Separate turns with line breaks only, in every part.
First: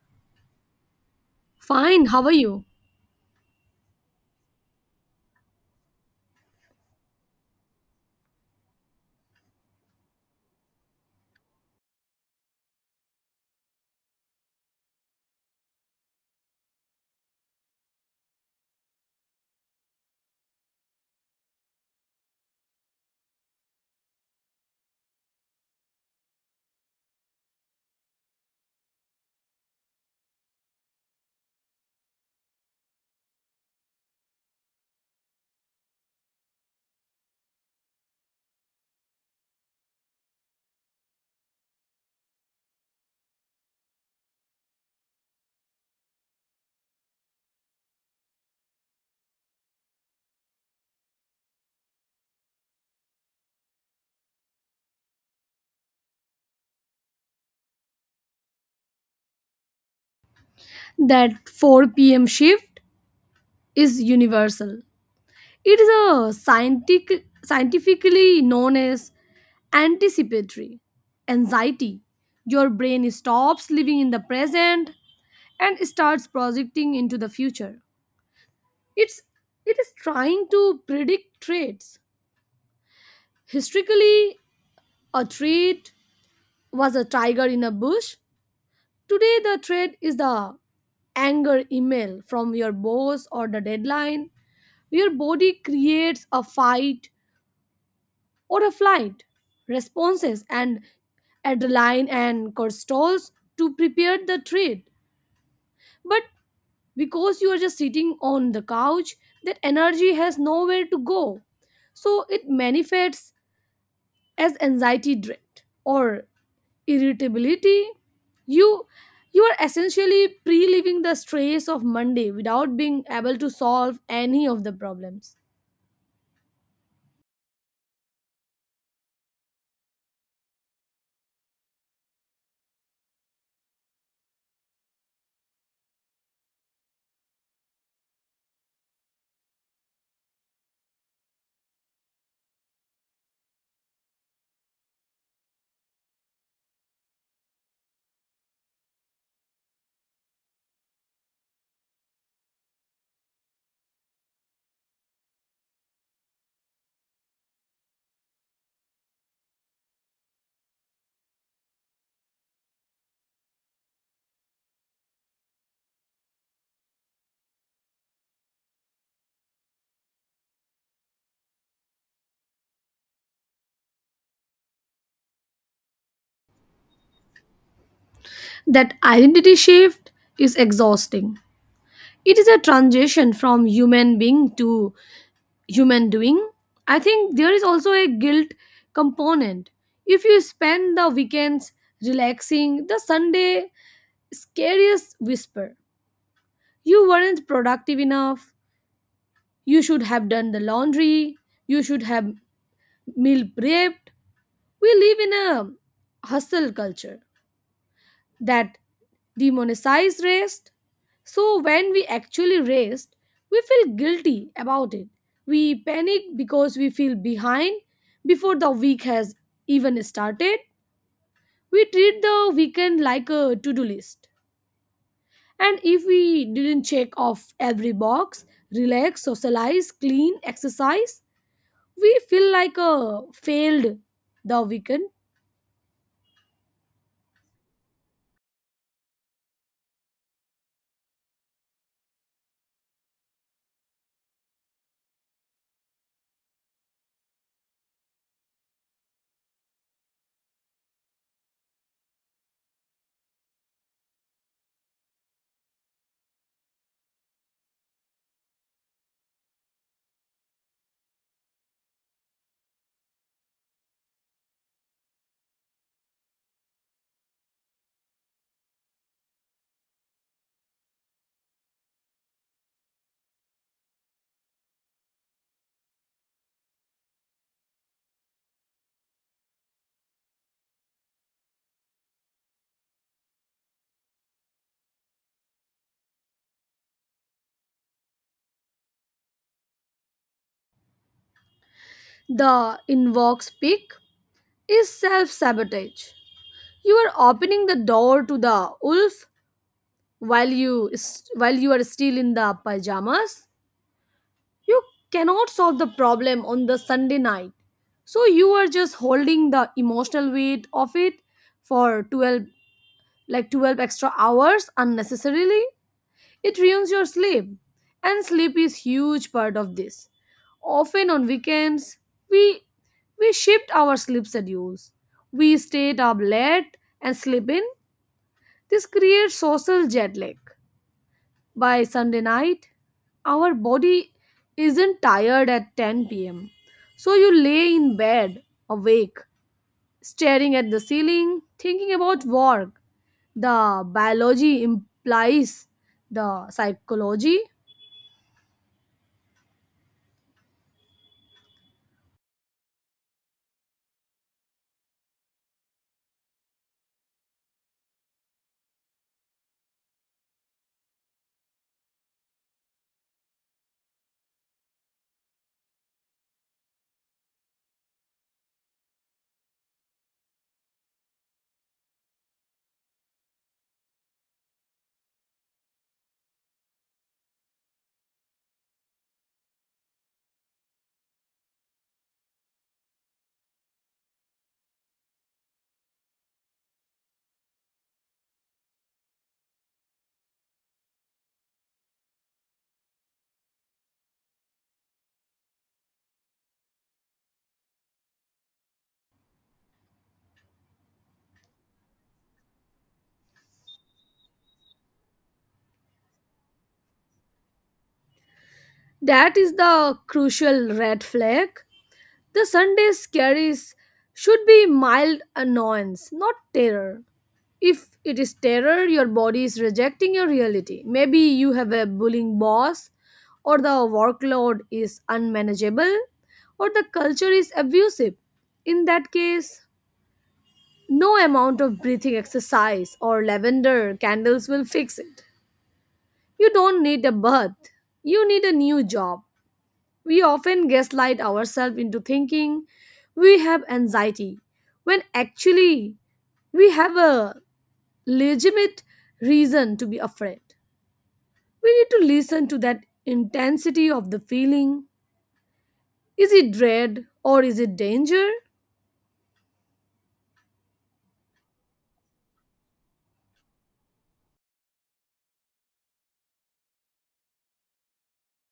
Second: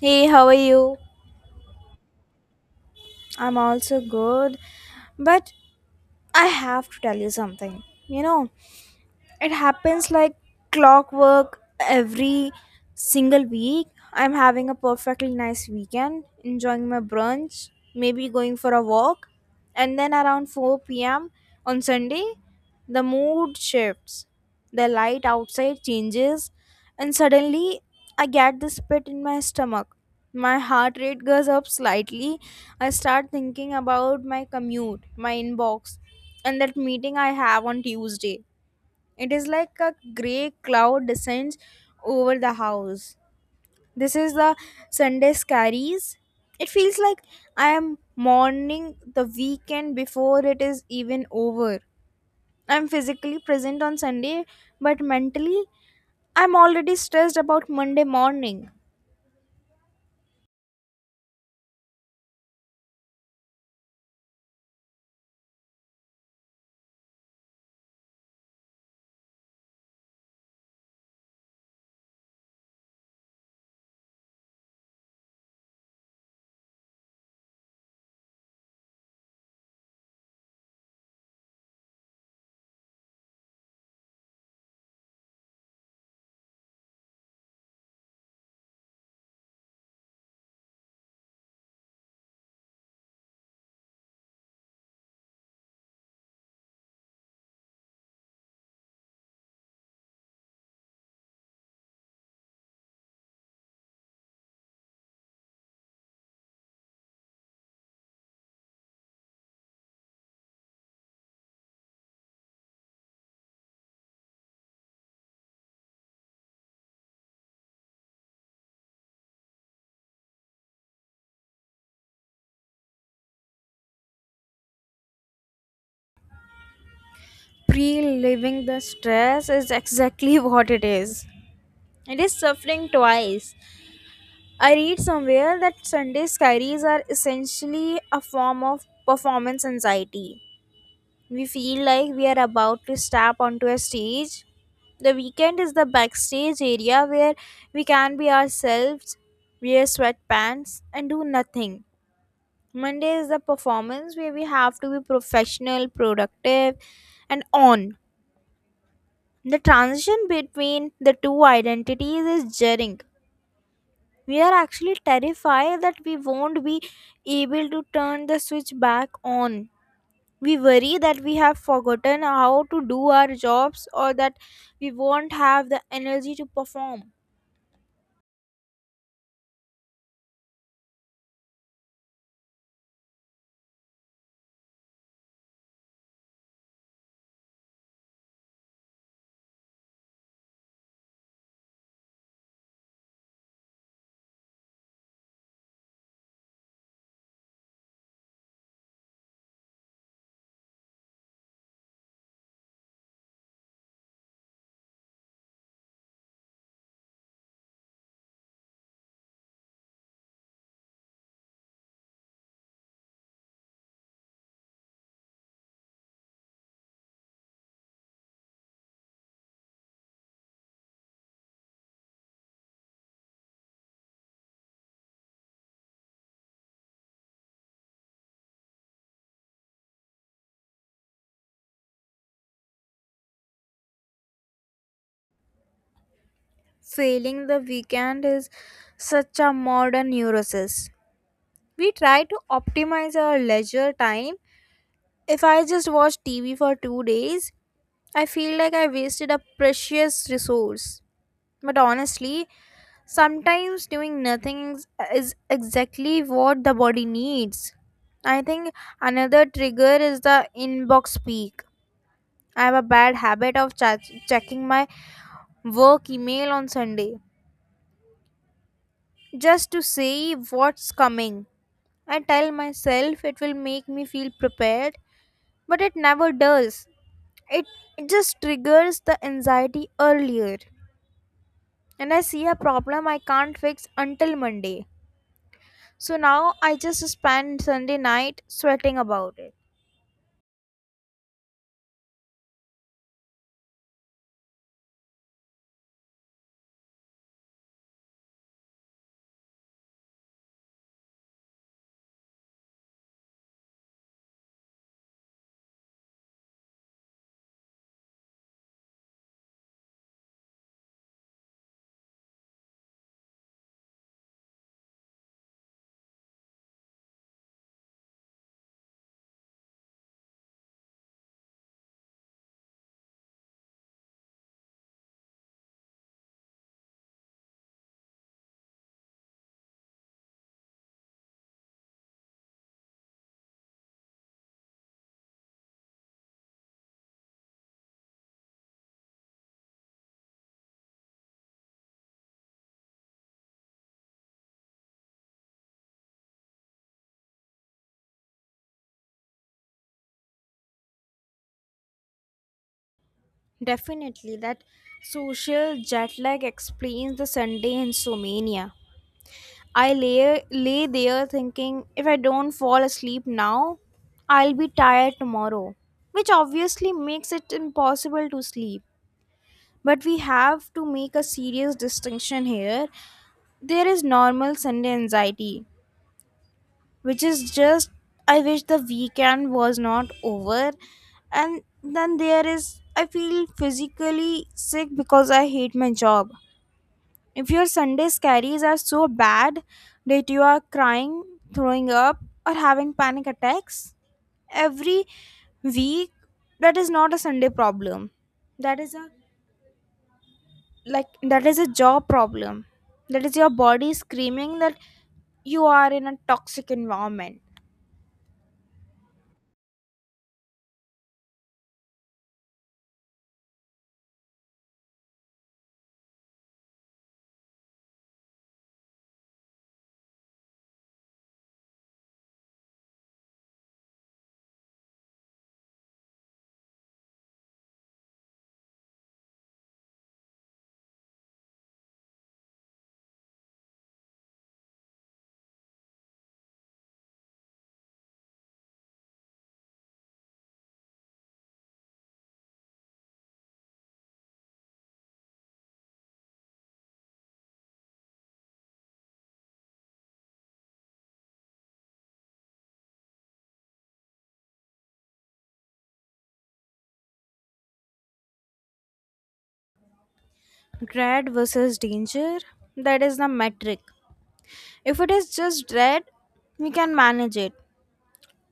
Hey, how are you?
Fine, how are you?
I'm also good, but I have to tell you something. You know, It happens like clockwork every single week. I'm having a perfectly nice weekend, enjoying my brunch, maybe going for a walk, and then around 4 p.m. on Sunday, the mood shifts. The light outside changes, and suddenly I get this pit in my stomach. My heart rate goes up slightly. I start thinking about my commute, my inbox, and that meeting I have on Tuesday. It is like a grey cloud descends over the house. This is the Sunday scaries. It feels like I am mourning the weekend before it is even over. I'm physically present on Sunday, but mentally, I'm already stressed about Monday morning.
That 4 p.m. shift is universal. It is a scientifically known as anticipatory anxiety. Your brain stops living in the present and starts projecting into the future. It's it is trying to predict traits. Historically, a trait was a tiger in a bush. Today the trait is the anger email from your boss or the deadline. Your body creates a fight or a flight responses and adrenaline and cortisols to prepare the treat. But because you are just sitting on the couch, that energy has nowhere to go. So it manifests as anxiety dread or irritability. You you are essentially pre-living the stress of Monday without being able to solve any of the problems.
Pre living the stress is exactly what it is. It is suffering twice. I read somewhere that Sunday scaries are essentially a form of performance anxiety. We feel like we are about to step onto a stage. The weekend is the backstage area where we can be ourselves, wear sweatpants, and do nothing. Monday is the performance where we have to be professional, productive, and on. The transition between the two identities is jarring. We are actually terrified that we won't be able to turn the switch back on. We worry that we have forgotten how to do our jobs or that we won't have the energy to perform.
That identity shift is exhausting. It is a transition from human being to human doing. I think there is also a guilt component. If you spend the weekends relaxing, the Sunday scariest whisper. You weren't productive enough. You should have done the laundry. You should have meal prepped. We live in a hustle culture that demonizes rest. So when we actually rest, we feel guilty about it. We panic because we feel behind before the week has even started. We treat the weekend like a to-do list. And if we didn't check off every box, relax, socialize, clean, exercise, we feel like a failed the weekend.
Failing the weekend is such a modern neurosis. We try to optimize our leisure time. If I just watch TV for 2 days, I feel like I wasted a precious resource. But honestly, sometimes doing nothing is exactly what the body needs. I think another trigger is the inbox peak. I have a bad habit of checking my work email on Sunday just to see what's coming. I tell myself it will make me feel prepared, but it never does. It, it just triggers the anxiety earlier. And I see a problem I can't fix until Monday. So now I just spend Sunday night sweating about it.
The inbox pick is self-sabotage. You are opening the door to the wolf while you are still in the pajamas. You cannot solve the problem on the Sunday night, so you are just holding the emotional weight of it for 12 extra hours unnecessarily. It ruins your sleep, and sleep is huge part of this. Often on weekends we we shift our sleep schedules. We stayed up late and sleep in. This creates social jet lag. By Sunday night, our body isn't tired at 10 pm. So you lay in bed, awake, staring at the ceiling, thinking about work. The biology implies the psychology.
Definitely, that social jet lag explains the Sunday insomnia. I lay there thinking, if I don't fall asleep now, I'll be tired tomorrow, which obviously makes it impossible to sleep. But we have to make a serious distinction here. There is normal Sunday anxiety, which is just, I wish the weekend was not over. And then there is, I feel physically sick because I hate my job. If your Sunday scaries are so bad that you are crying, throwing up, or having panic attacks every week, that is not a Sunday problem. That is a that is a job problem. That is your body screaming that you are in a toxic environment.
That is the crucial red flag. The Sunday scaries should be mild annoyance, not terror. If it is terror, your body is rejecting your reality. Maybe you have a bullying boss, or the workload is unmanageable, or the culture is abusive. In that case, no amount of breathing exercise or lavender candles will fix it. You don't need a bath, you need a new job. We often gaslight ourselves into thinking we have anxiety when actually we have a legitimate reason to be afraid. We need to listen to that intensity of the feeling. Is it dread or is it danger?
Dread versus danger, that is the metric. If it is just dread, we can manage it.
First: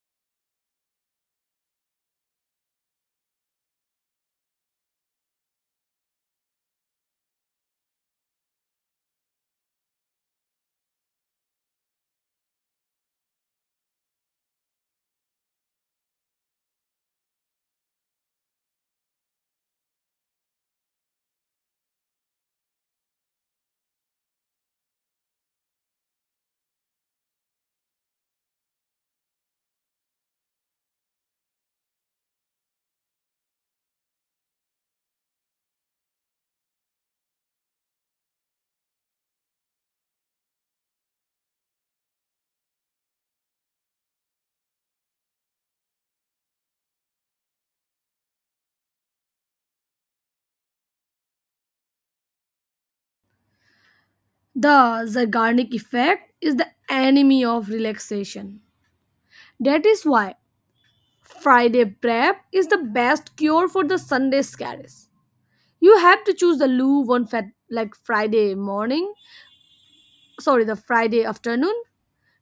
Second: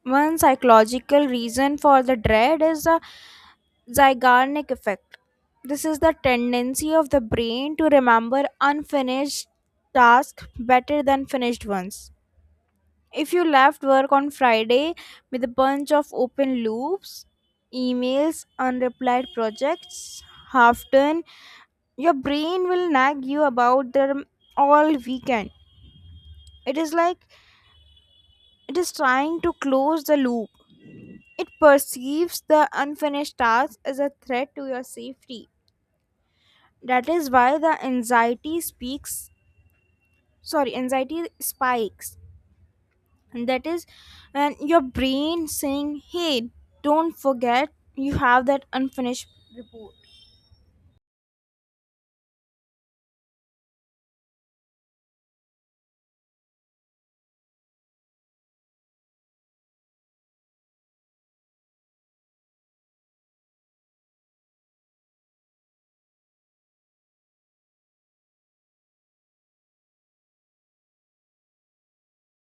One psychological reason for the dread is the Zeigarnik effect. This is the tendency of the brain to remember unfinished tasks better than finished ones. If you left work on Friday with a bunch of open loops, emails, unreplied projects, half done, your brain will nag you about them all weekend. It is like it is trying to close the loop. It perceives the unfinished task as a threat to your safety. That is why the anxiety spikes. And that is when your brain saying, hey, don't forget you have that unfinished report.
The Zeigarnik effect is the enemy of relaxation. That is why Friday prep is the best cure for the Sunday scares. You have to choose the loo one fat like Friday morning, sorry, the Friday afternoon.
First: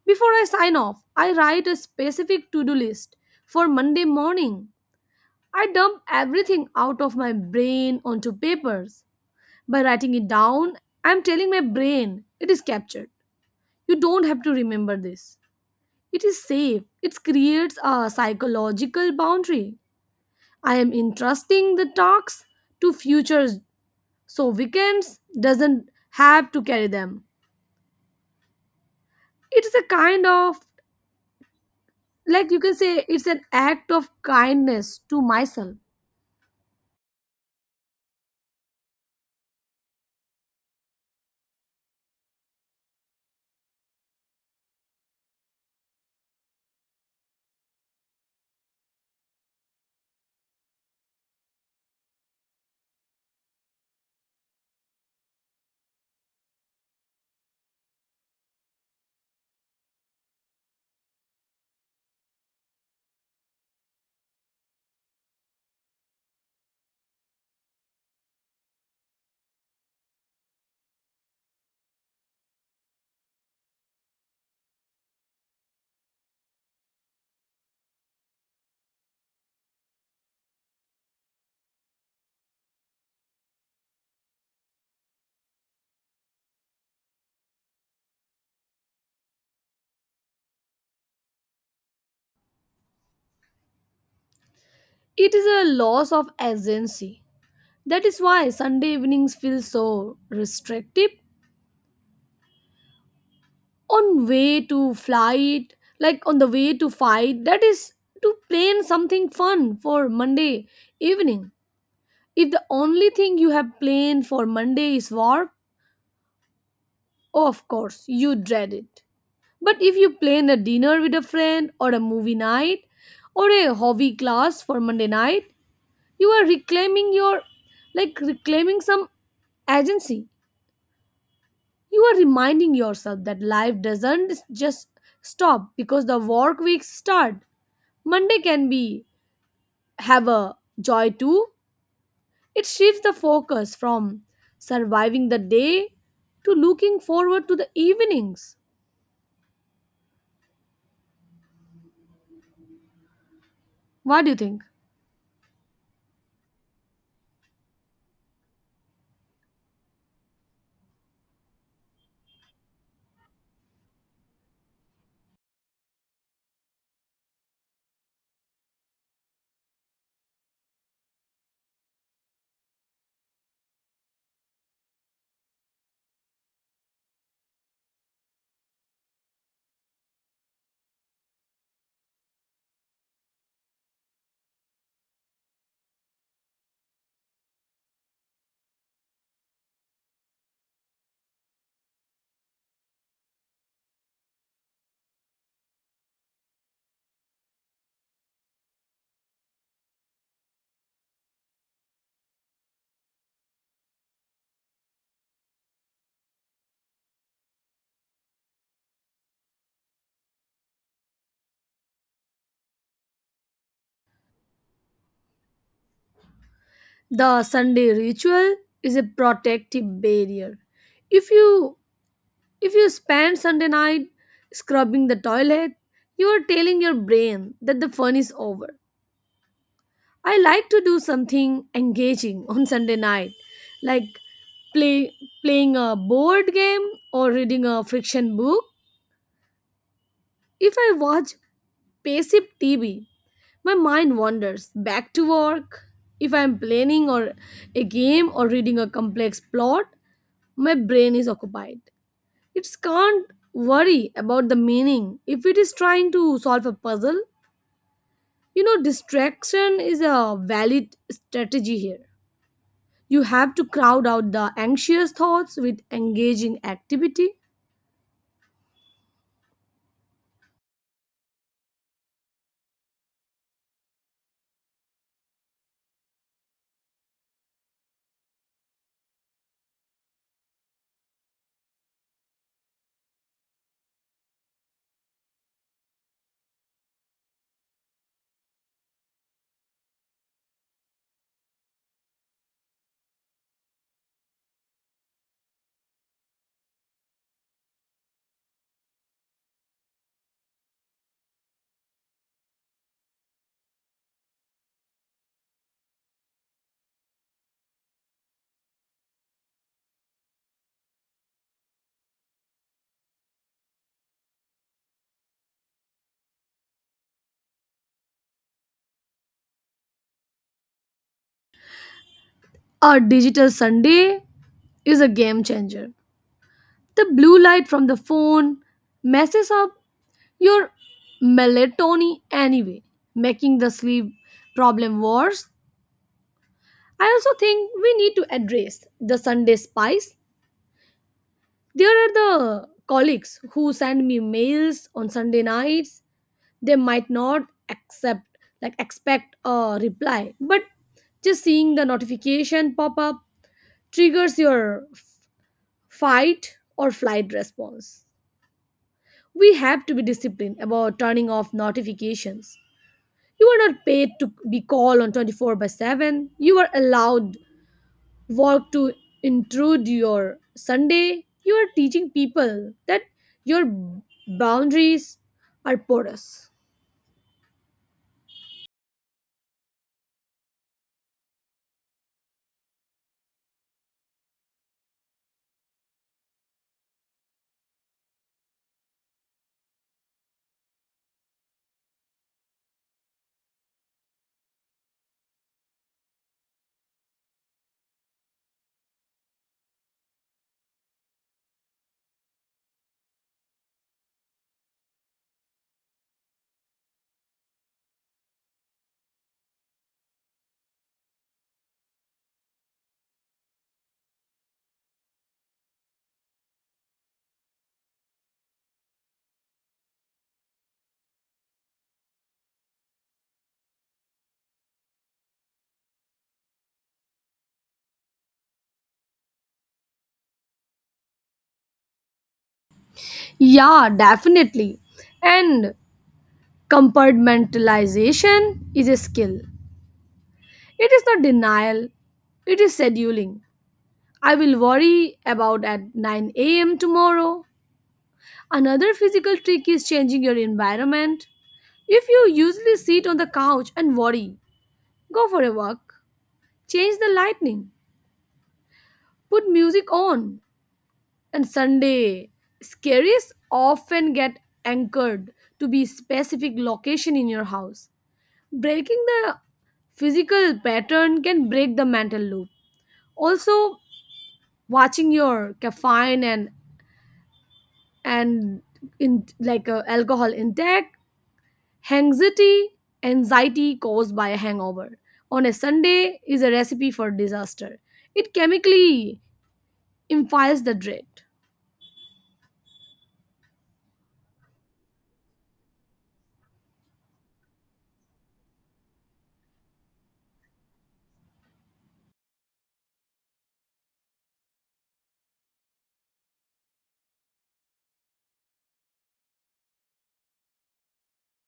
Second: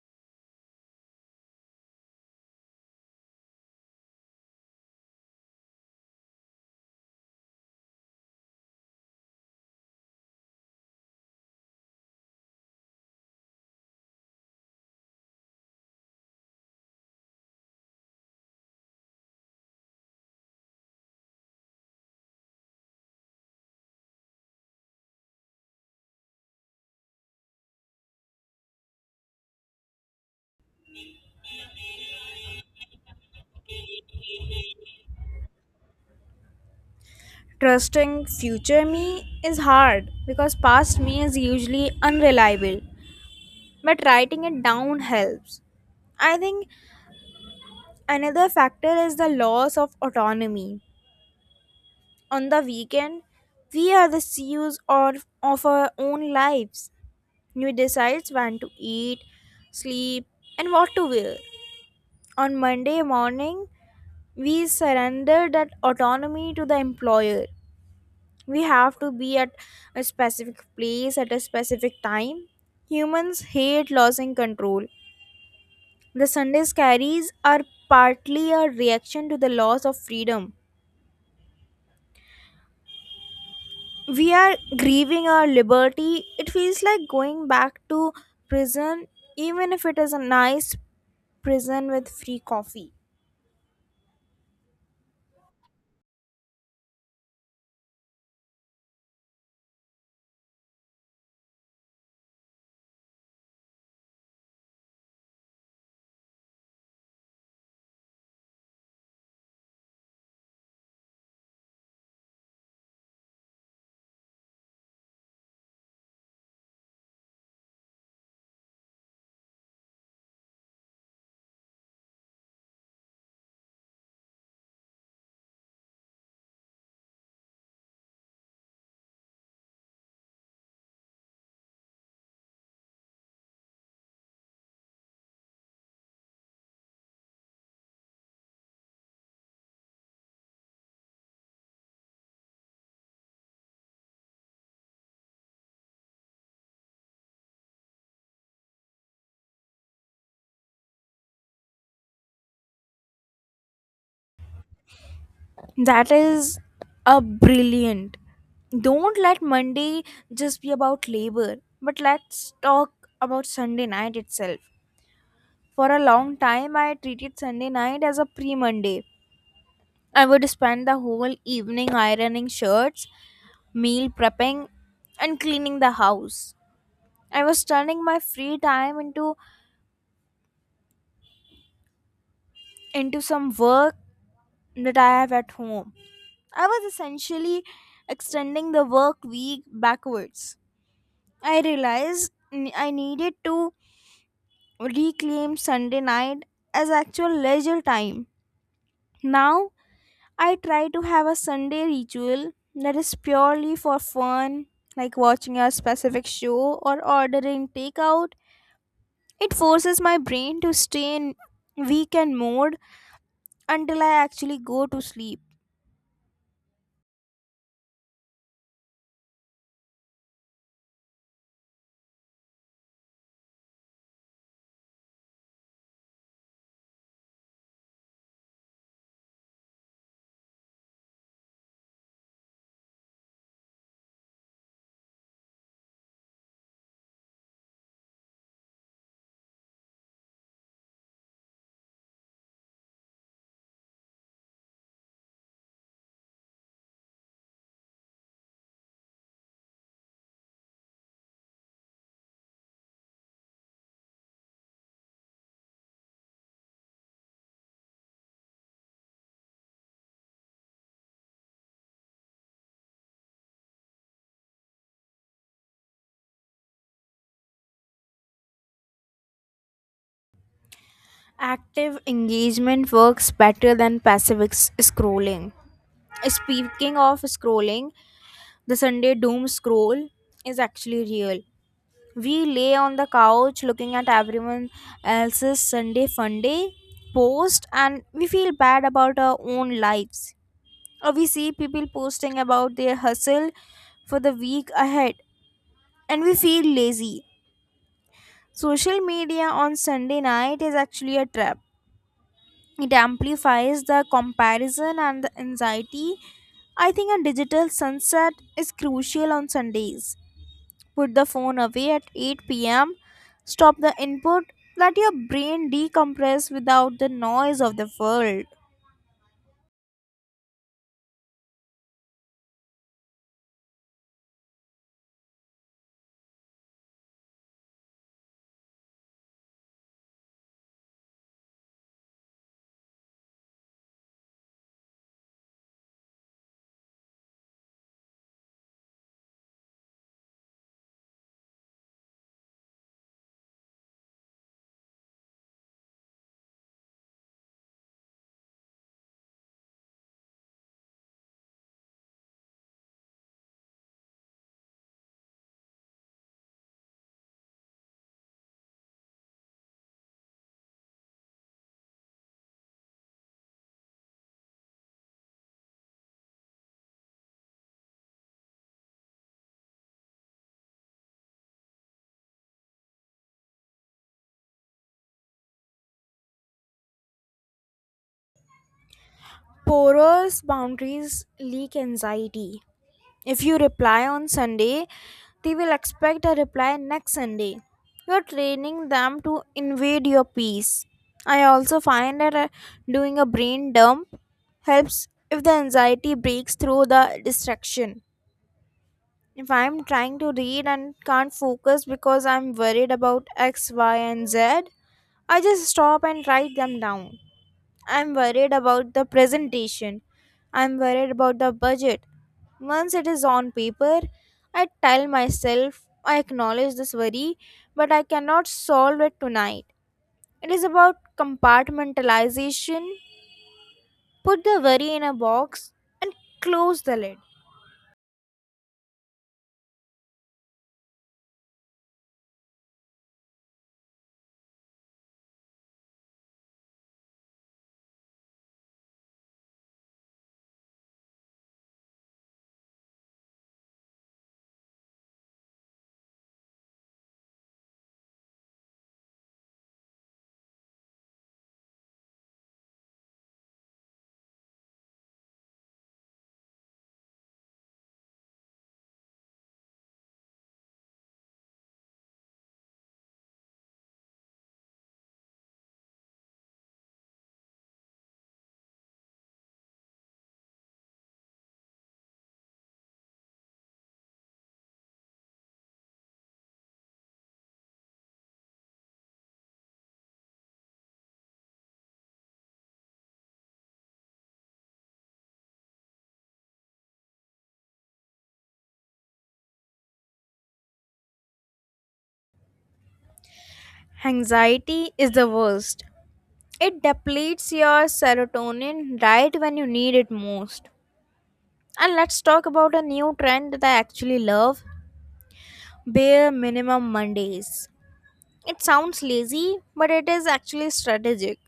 Before I sign off, I write a specific to-do list for Monday morning. I dump everything out of my brain onto papers. By writing it down, I'm telling my brain it is captured. You don't have to remember this. It is safe. It creates a psychological boundary. I am entrusting the tasks to futures so weekends doesn't have to carry them. It is a kind of like you can say it's an act of kindness to myself.
Trusting future me is hard because past me is usually unreliable, but writing it down helps. I think another factor is the loss of autonomy. On the weekend, we are the CEOs of our own lives. We decide when to eat, sleep, and what to wear. On Monday morning, we surrender that autonomy to the employer. We have to be at a specific place at a specific time. Humans hate losing control. The Sunday carries are partly a reaction to the loss of freedom. We are grieving our liberty. It feels like going back to prison, even if it is a nice prison with free coffee.
It is a loss of agency. That is why Sunday evenings feel so restrictive. On way to flight, on the way to fight, that is to plan something fun for Monday evening. If the only thing you have planned for Monday is work, oh, of course you dread it. But if you plan a dinner with a friend or a movie night or a hobby class for Monday night, you are reclaiming your like reclaiming some agency. You are reminding yourself that life doesn't just stop because the work weeks start. Monday can be have a joy too. It shifts the focus from surviving the day to looking forward to the evenings. What do you think?
That is a brilliant. Don't let Monday just be about labor, but let's talk about Sunday night itself. For a long time, I treated Sunday night as a pre Monday. I would spend the whole evening ironing shirts, meal prepping, and cleaning the house. I was turning my free time into some work that I have at home. I was essentially extending the work week backwards. I needed to reclaim Sunday night as actual leisure time. Now I try to have a Sunday ritual that is purely for fun, like watching a specific show or ordering takeout. It forces my brain to stay in weekend mode until I actually go to sleep.
The Sunday ritual is a protective barrier. If you if you spend Sunday night scrubbing the toilet, you are telling your brain that the fun is over. I like to do something engaging on Sunday night, like play, playing a board game or reading a fiction book. If I watch passive TV, my mind wanders back to work. If I'm planning or a game or reading a complex plot, my brain is occupied. It can't worry about the meaning if it is trying to solve a puzzle. You know, distraction is a valid strategy here. You have to crowd out the anxious thoughts with engaging activity.
Active engagement works better than passive scrolling. Speaking of scrolling, the Sunday doom scroll is actually real. We lay on the couch looking at everyone else's Sunday fun day post and we feel bad about our own lives. Or we see people posting about their hustle for the week ahead and we feel lazy. Social media on Sunday night is actually a trap. It amplifies the comparison and the anxiety. I think a digital sunset is crucial on Sundays. Put the phone away at 8 p.m. Stop the input. Let your brain decompress without the noise of the world.
A digital Sunday is a game changer. The blue light from the phone messes up your melatonin anyway, making the sleep problem worse. I also think we need to address the Sunday spice. There are the colleagues who send me mails on Sunday nights. They might not accept like expect a reply, but just seeing the notification pop up triggers your fight or flight response. We have to be disciplined about turning off notifications. You are not paid to be called on 24 by 7. You are allowed work to intrude your Sunday. You are teaching people that your boundaries are porous.
Porous boundaries leak anxiety. If you reply on Sunday, they will expect a reply next Sunday. You are training them to invade your peace. I also find that doing a brain dump helps if the anxiety breaks through the distraction. If I'm trying to read and can't focus because I'm worried about X, Y, and Z, I just stop and write them down. I'm worried about the presentation. I'm worried about the budget. Once it is on paper, I tell myself I acknowledge this worry, but I cannot solve it tonight. It is about compartmentalization. Put the worry in a box and close the lid.
Yeah, definitely. And compartmentalization is a skill. It is not denial, it is scheduling. I will worry about at 9 a.m. tomorrow. Another physical trick is changing your environment. If you usually sit on the couch and worry, go for a walk. Change the lighting. Put music on. And Sunday, scaries often get anchored to be specific location in your house. Breaking the physical pattern can break the mental loop. Also watching your caffeine and in like alcohol intake. Anxiety anxiety caused by a hangover on a Sunday is a recipe for disaster. It chemically infiles the dread.
Anxiety is the worst. It depletes your serotonin right when you need it most. And let's talk about a new trend that I actually love: bare minimum Mondays. It sounds lazy, but it is actually strategic.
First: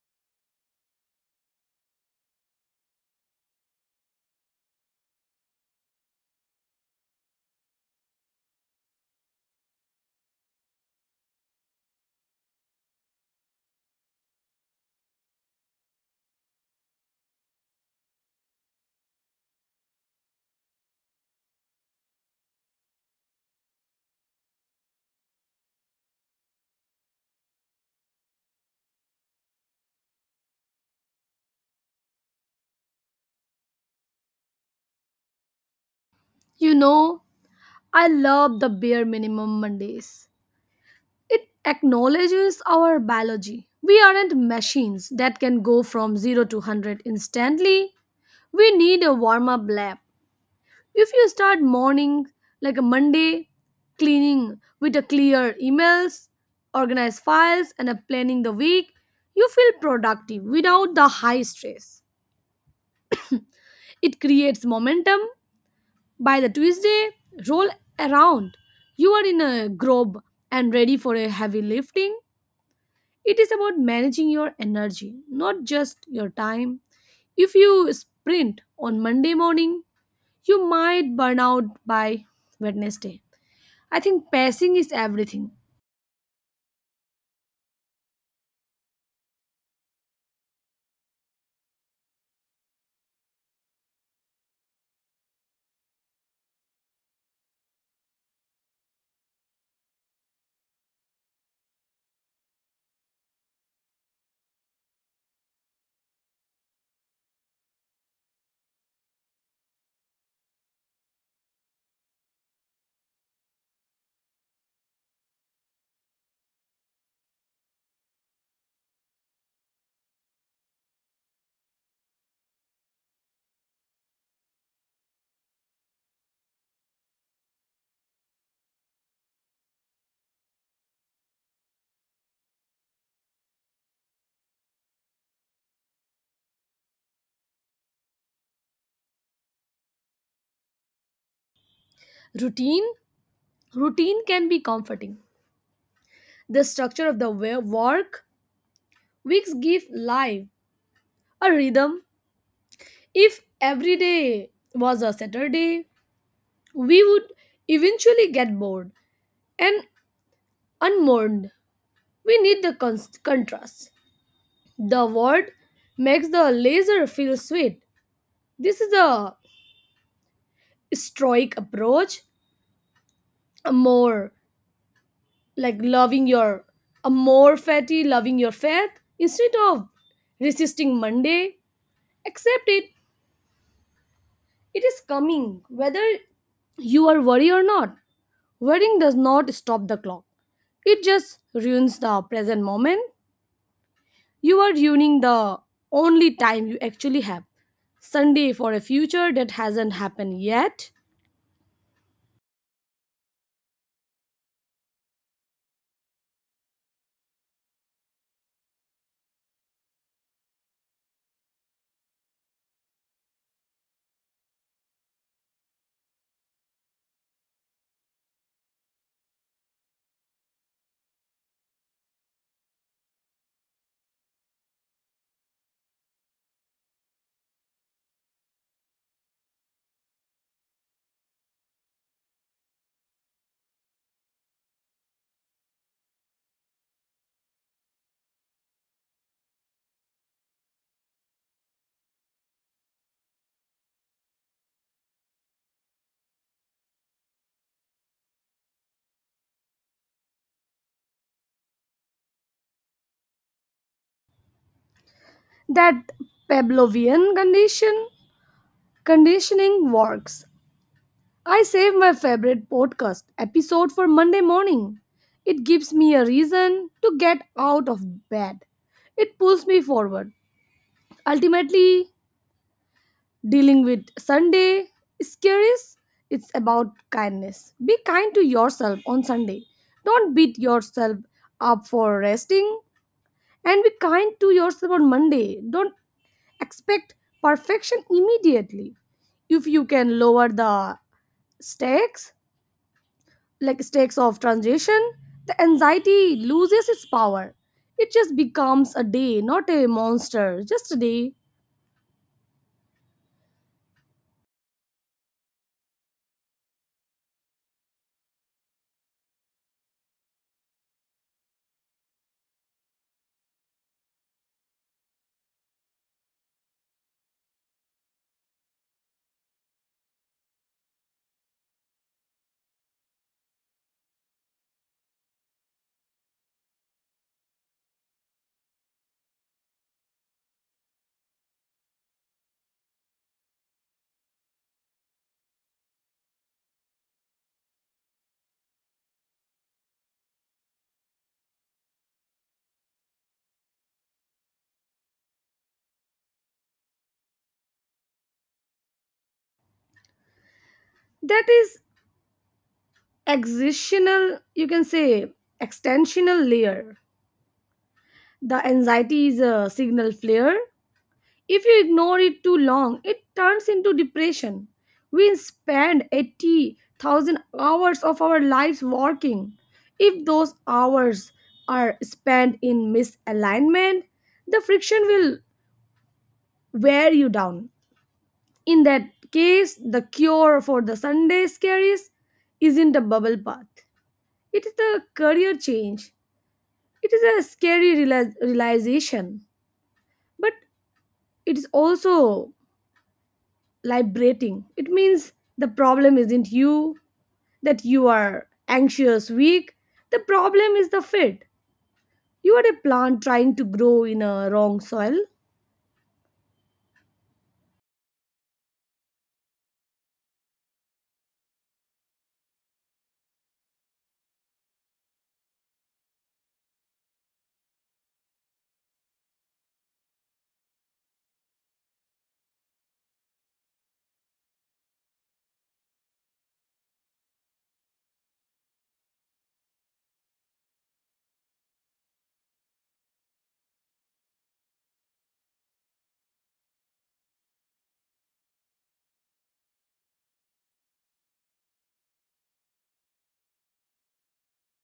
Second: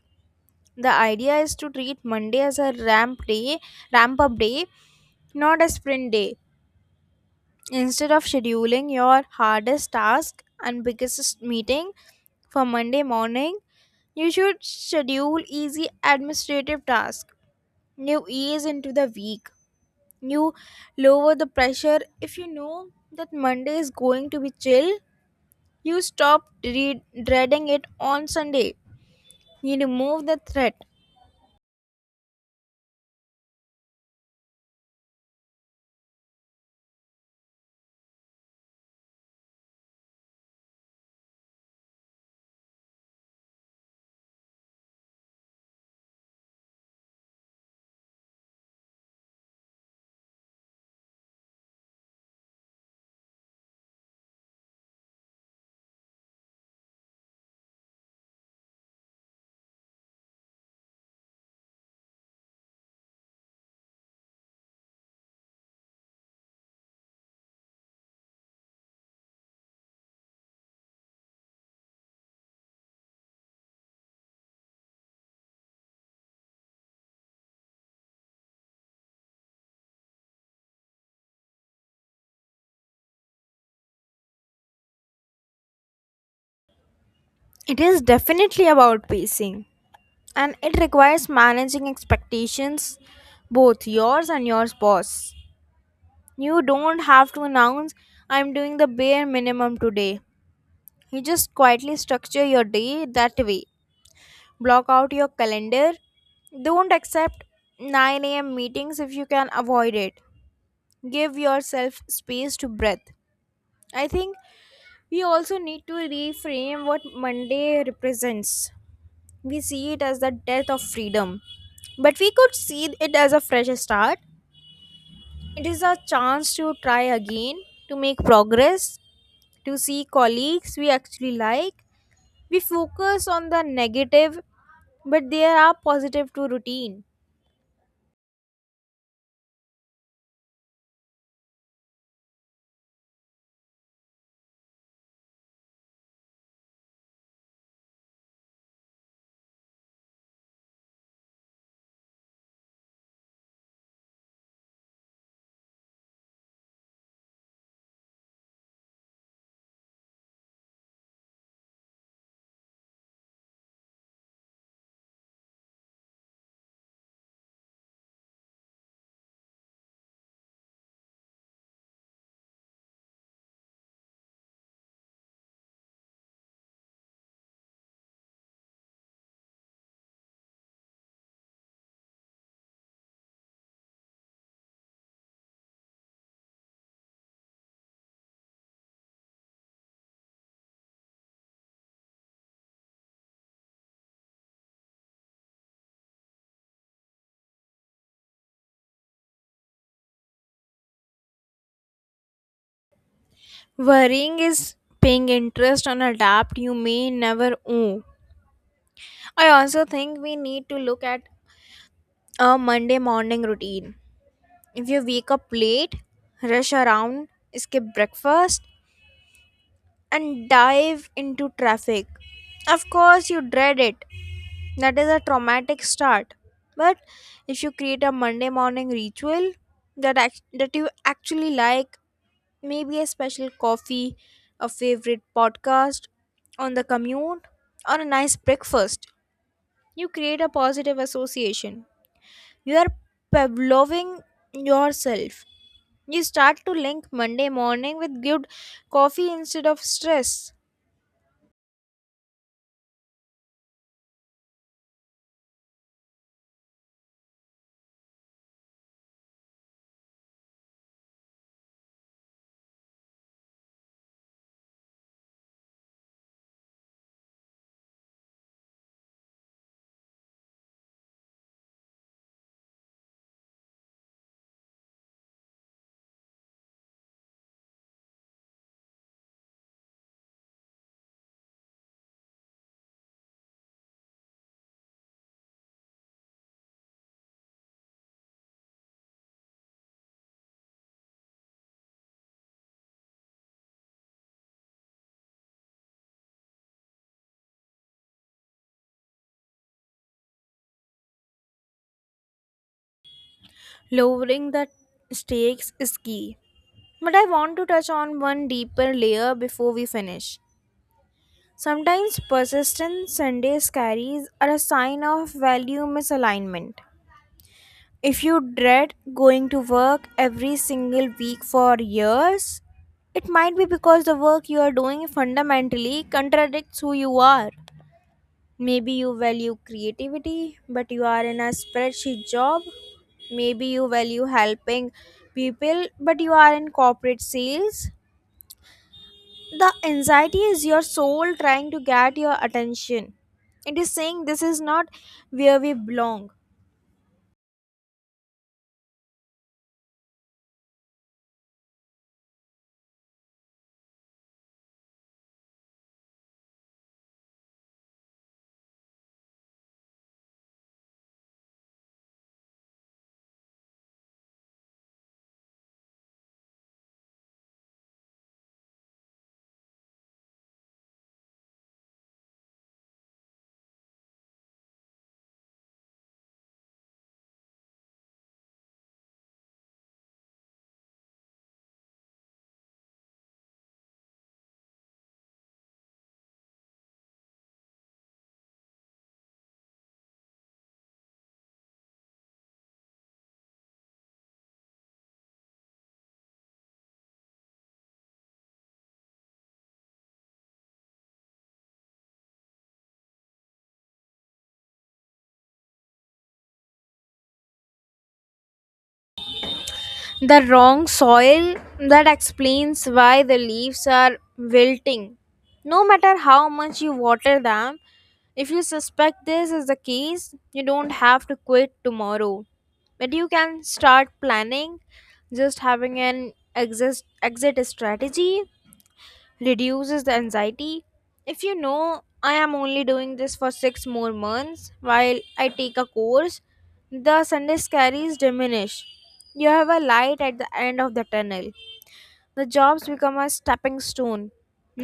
The idea is to treat Monday as a ramp up day, not a sprint day. Instead of scheduling your hardest task and biggest meeting for Monday morning, you should schedule easy administrative tasks. You ease into the week. You lower the pressure if you know that Monday is going to be chill. You stop dreading it on Sunday. You remove the threat.
you know I love the bare minimum Mondays. It acknowledges our biology. We aren't machines that can go from 0 to 100 instantly. We need a warm up lap. If you start morning like a Monday cleaning with a clear emails, organized files and a planning the week, you feel productive without the high stress. It creates momentum. By the Tuesday, roll around. You are in a groove and ready for a heavy lifting. It is about managing your energy, not just your time. If you sprint on Monday morning, you might burn out by Wednesday. I think pacing is everything.
It is definitely about pacing and it requires managing expectations, both yours and your boss. You don't have to announce, I'm doing the bare minimum today. You just quietly structure your day that way. Block out your calendar. Don't accept 9 a.m. meetings if you can avoid it. Give yourself space to breathe. I think we also need to reframe what Monday represents. We see it as the death of freedom, but we could see it as a fresh start. It is a chance to try again, to make progress, to see colleagues we actually like. We focus on the negative, but there are positive to routine.
Routine, routine can be comforting. The structure of the work weeks give life a rhythm. If every day was a Saturday, we would eventually get bored and unmourned. We need the contrast. The word makes the laser feel sweet. This is a stoic approach, a more like loving your a more fatty loving your fat instead of resisting Monday. Accept It is coming whether you are worried or not. Worrying does not stop the clock. It just ruins the present moment. You are ruining the only time you actually have, Sunday, for a future that hasn't happened yet.
Worrying is paying interest on a debt you may never owe. I also think we need to look at a Monday morning routine. If you wake up late, rush around, skip breakfast, and dive into traffic. Of course, you dread it. That is a traumatic start. But if you create a Monday morning ritual that you actually like, maybe a special coffee, a favorite podcast on the commute, or a nice breakfast, you create a positive association. You are Pavloving yourself. You start to link Monday morning with good coffee instead of stress.
That Pavlovian conditioning works. I save my favorite podcast episode for Monday morning. It gives me a reason to get out of bed. It pulls me forward. Ultimately, dealing with Sunday scaries, it's about kindness. Be kind to yourself on Sunday. Don't beat yourself up for resting, and be kind to yourself on Monday. Don't expect perfection immediately. If you can lower the stakes like stakes of transition, the anxiety loses its power. It just becomes a day, not a monster, just a day.
Lowering the stakes is key. But I want to touch on one deeper layer before we finish. Sometimes persistent Sunday scaries are a sign of value misalignment. If you dread going to work every single week for years, it might be because the work you are doing fundamentally contradicts who you are. Maybe you value creativity, but you are in a spreadsheet job. Maybe you value helping people, but you are in corporate sales. The anxiety is your soul trying to get your attention. It is saying this is not where we belong.
That is existential, you can say, extensional layer. The anxiety is a signal flare. If you ignore it too long, it turns into depression. We spend 80,000 hours of our lives working. If those hours are spent in misalignment, the friction will wear you down. In that case, the cure for the Sunday scaries isn't a bubble bath. It is the career change. It is a scary realization, but it is also liberating. It means the problem isn't you, that you are anxious, weak. The problem is the fit. You are a plant trying to grow in a wrong soil.
The wrong soil that explains why the leaves are wilting. No matter how much you water them, if you suspect this is the case, you don't have to quit tomorrow. But you can start planning. Just having an exit strategy reduces the anxiety. If you know I am only doing this for 6 more months while I take a course, the Sunday scaries diminish. You have a light at the end of the tunnel. The jobs become a stepping stone,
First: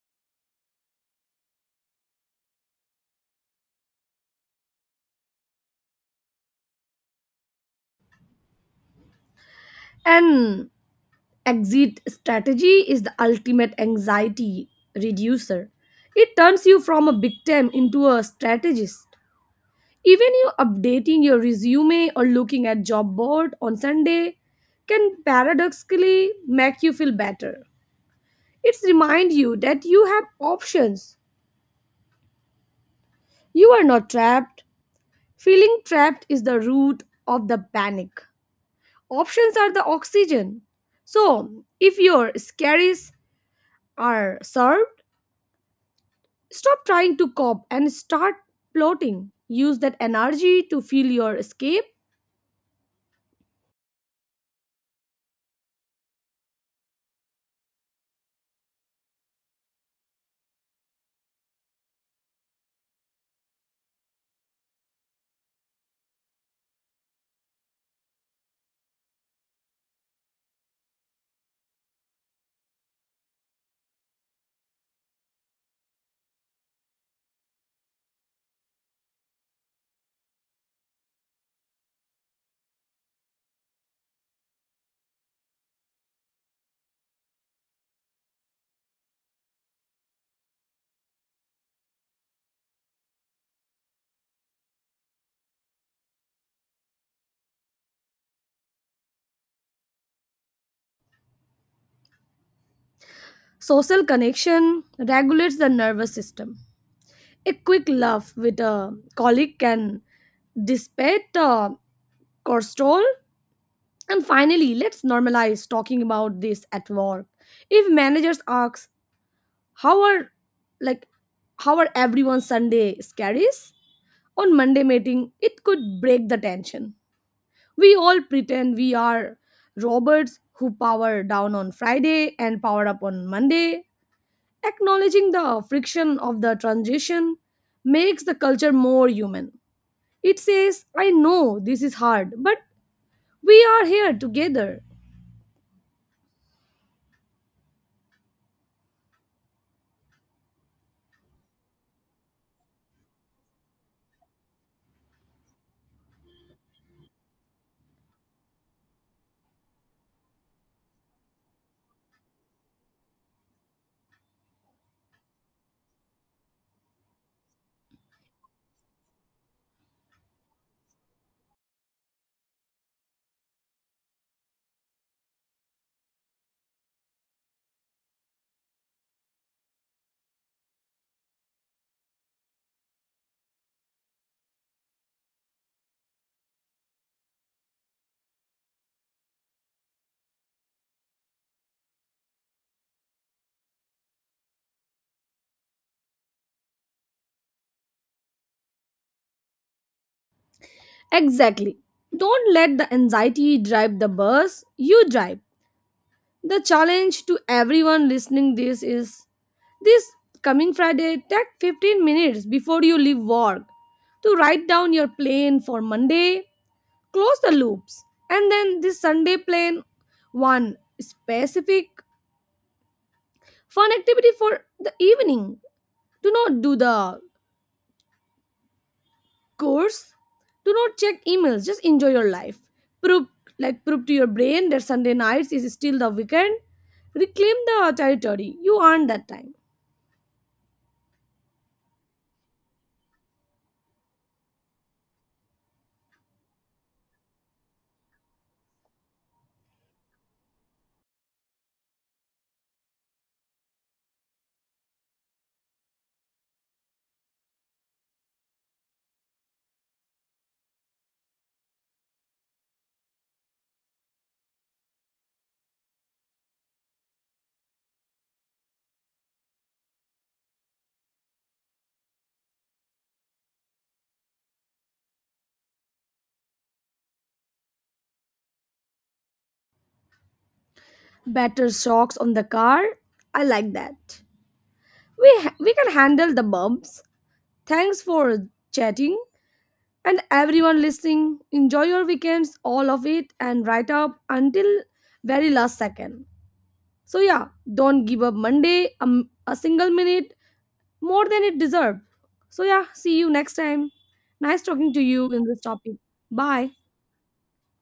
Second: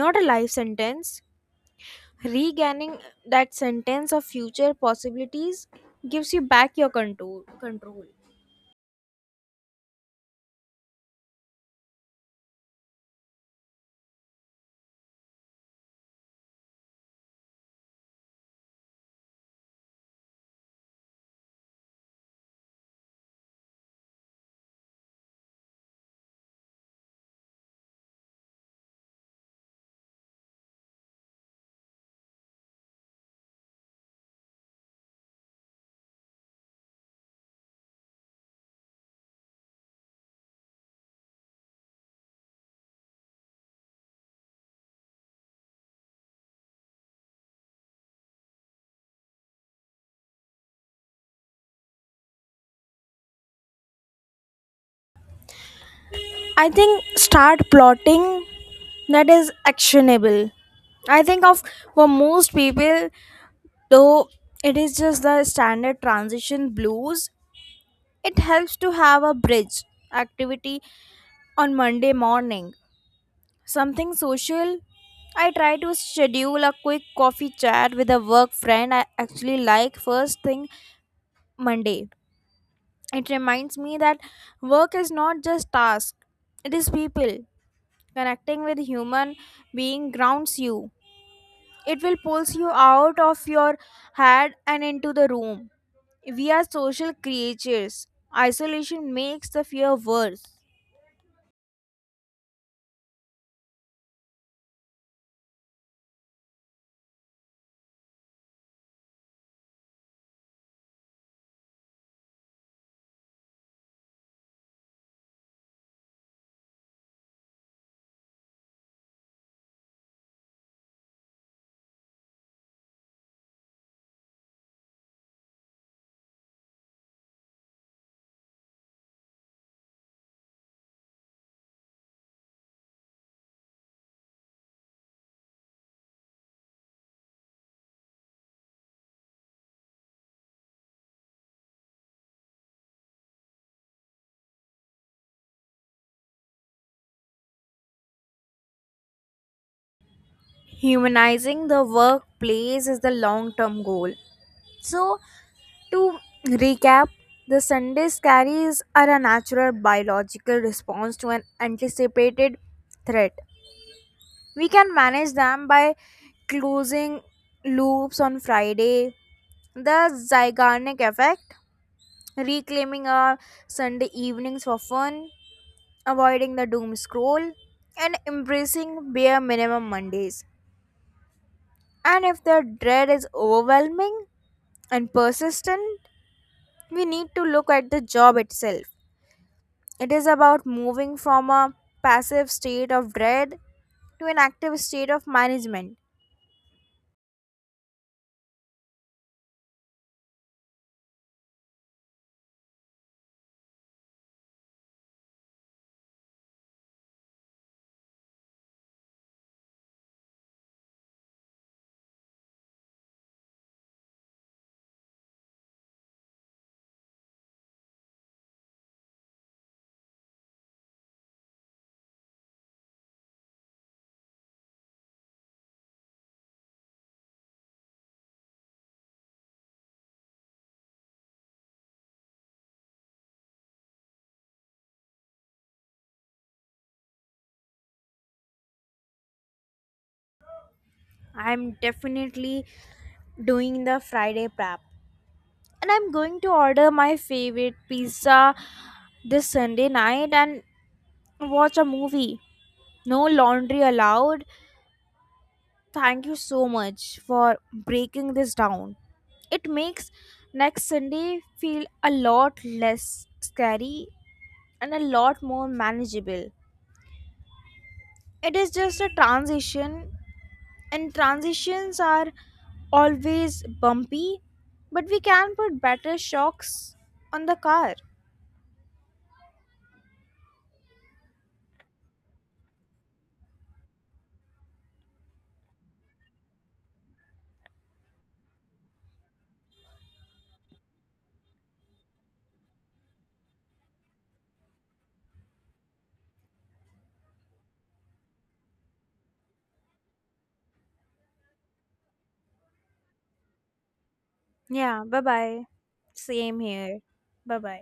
not a life sentence. Regaining that sentence of future possibilities gives you back your control.
And exit strategy is the ultimate anxiety reducer. It turns you from a victim into a strategist. Even you updating your resume or looking at job board on Sunday can paradoxically make you feel better. It's remind you that you have options. You are not trapped. Feeling trapped is the root of the panic. Options are the oxygen. So, if your scaries are served, stop trying to cope and start plotting. Use that energy to fuel your escape.
I think start plotting, that is actionable. I think of, for most people, though, it is just the standard transition blues, it helps to have a bridge activity on Monday morning. Something social. I try to schedule a quick coffee chat with a work friend I actually like first thing Monday. It reminds me that work is not just task, it is people. Connecting with human being grounds you. It will pulls you out of your head and into the room. We are social creatures. Isolation makes the fear worse.
Social connection regulates the nervous system. A quick laugh with a colleague can dissipate cortisol. And finally, let's normalize talking about this at work. If managers ask, "How are like how are everyone's Sunday scaries?" On Monday meeting, it could break the tension. We all pretend we are robots who power down on Friday and power up on Monday. Acknowledging the friction of the transition makes the culture more human. It says, I know this is hard, but we are here together.
Humanizing the workplace is the long term goal. So, to recap, the Sunday scaries are a natural biological response to an anticipated threat. We can manage them by closing loops on Friday, the Zygarnik effect, reclaiming our Sunday evenings for fun, avoiding the doom scroll, and embracing bare minimum Mondays. And if the dread is overwhelming and persistent, we need to look at the job itself. It is about moving from a passive state of dread to an active state of management.
Exactly. Don't let the anxiety drive the bus, you drive. The challenge to everyone listening this is, this coming Friday, take 15 minutes before you leave work to write down your plan for Monday, close the loops, and then this Sunday plan one specific fun activity for the evening. Do not do the course. Do not check emails. Just enjoy your life. Prove prove to your brain that Sunday nights is still the weekend. Reclaim the territory. You earned that time.
I'm definitely doing the Friday prep. And I'm going to order my favorite pizza this Sunday night and watch a movie. No laundry allowed. Thank you so much for breaking this down. It makes next Sunday feel a lot less scary and a lot more manageable. It is just a transition, and transitions are always bumpy, but we can put better shocks on the car.
Better shocks on the car. I like that. We can handle the bumps. Thanks for chatting, and everyone listening, enjoy your weekends, all of it, and write up until very last second. So yeah, don't give up Monday a single minute more than it deserved. So yeah, see you next time. Nice talking to
Yeah, bye
you in this
bye.
topic.
Same
Bye.
here. Bye bye.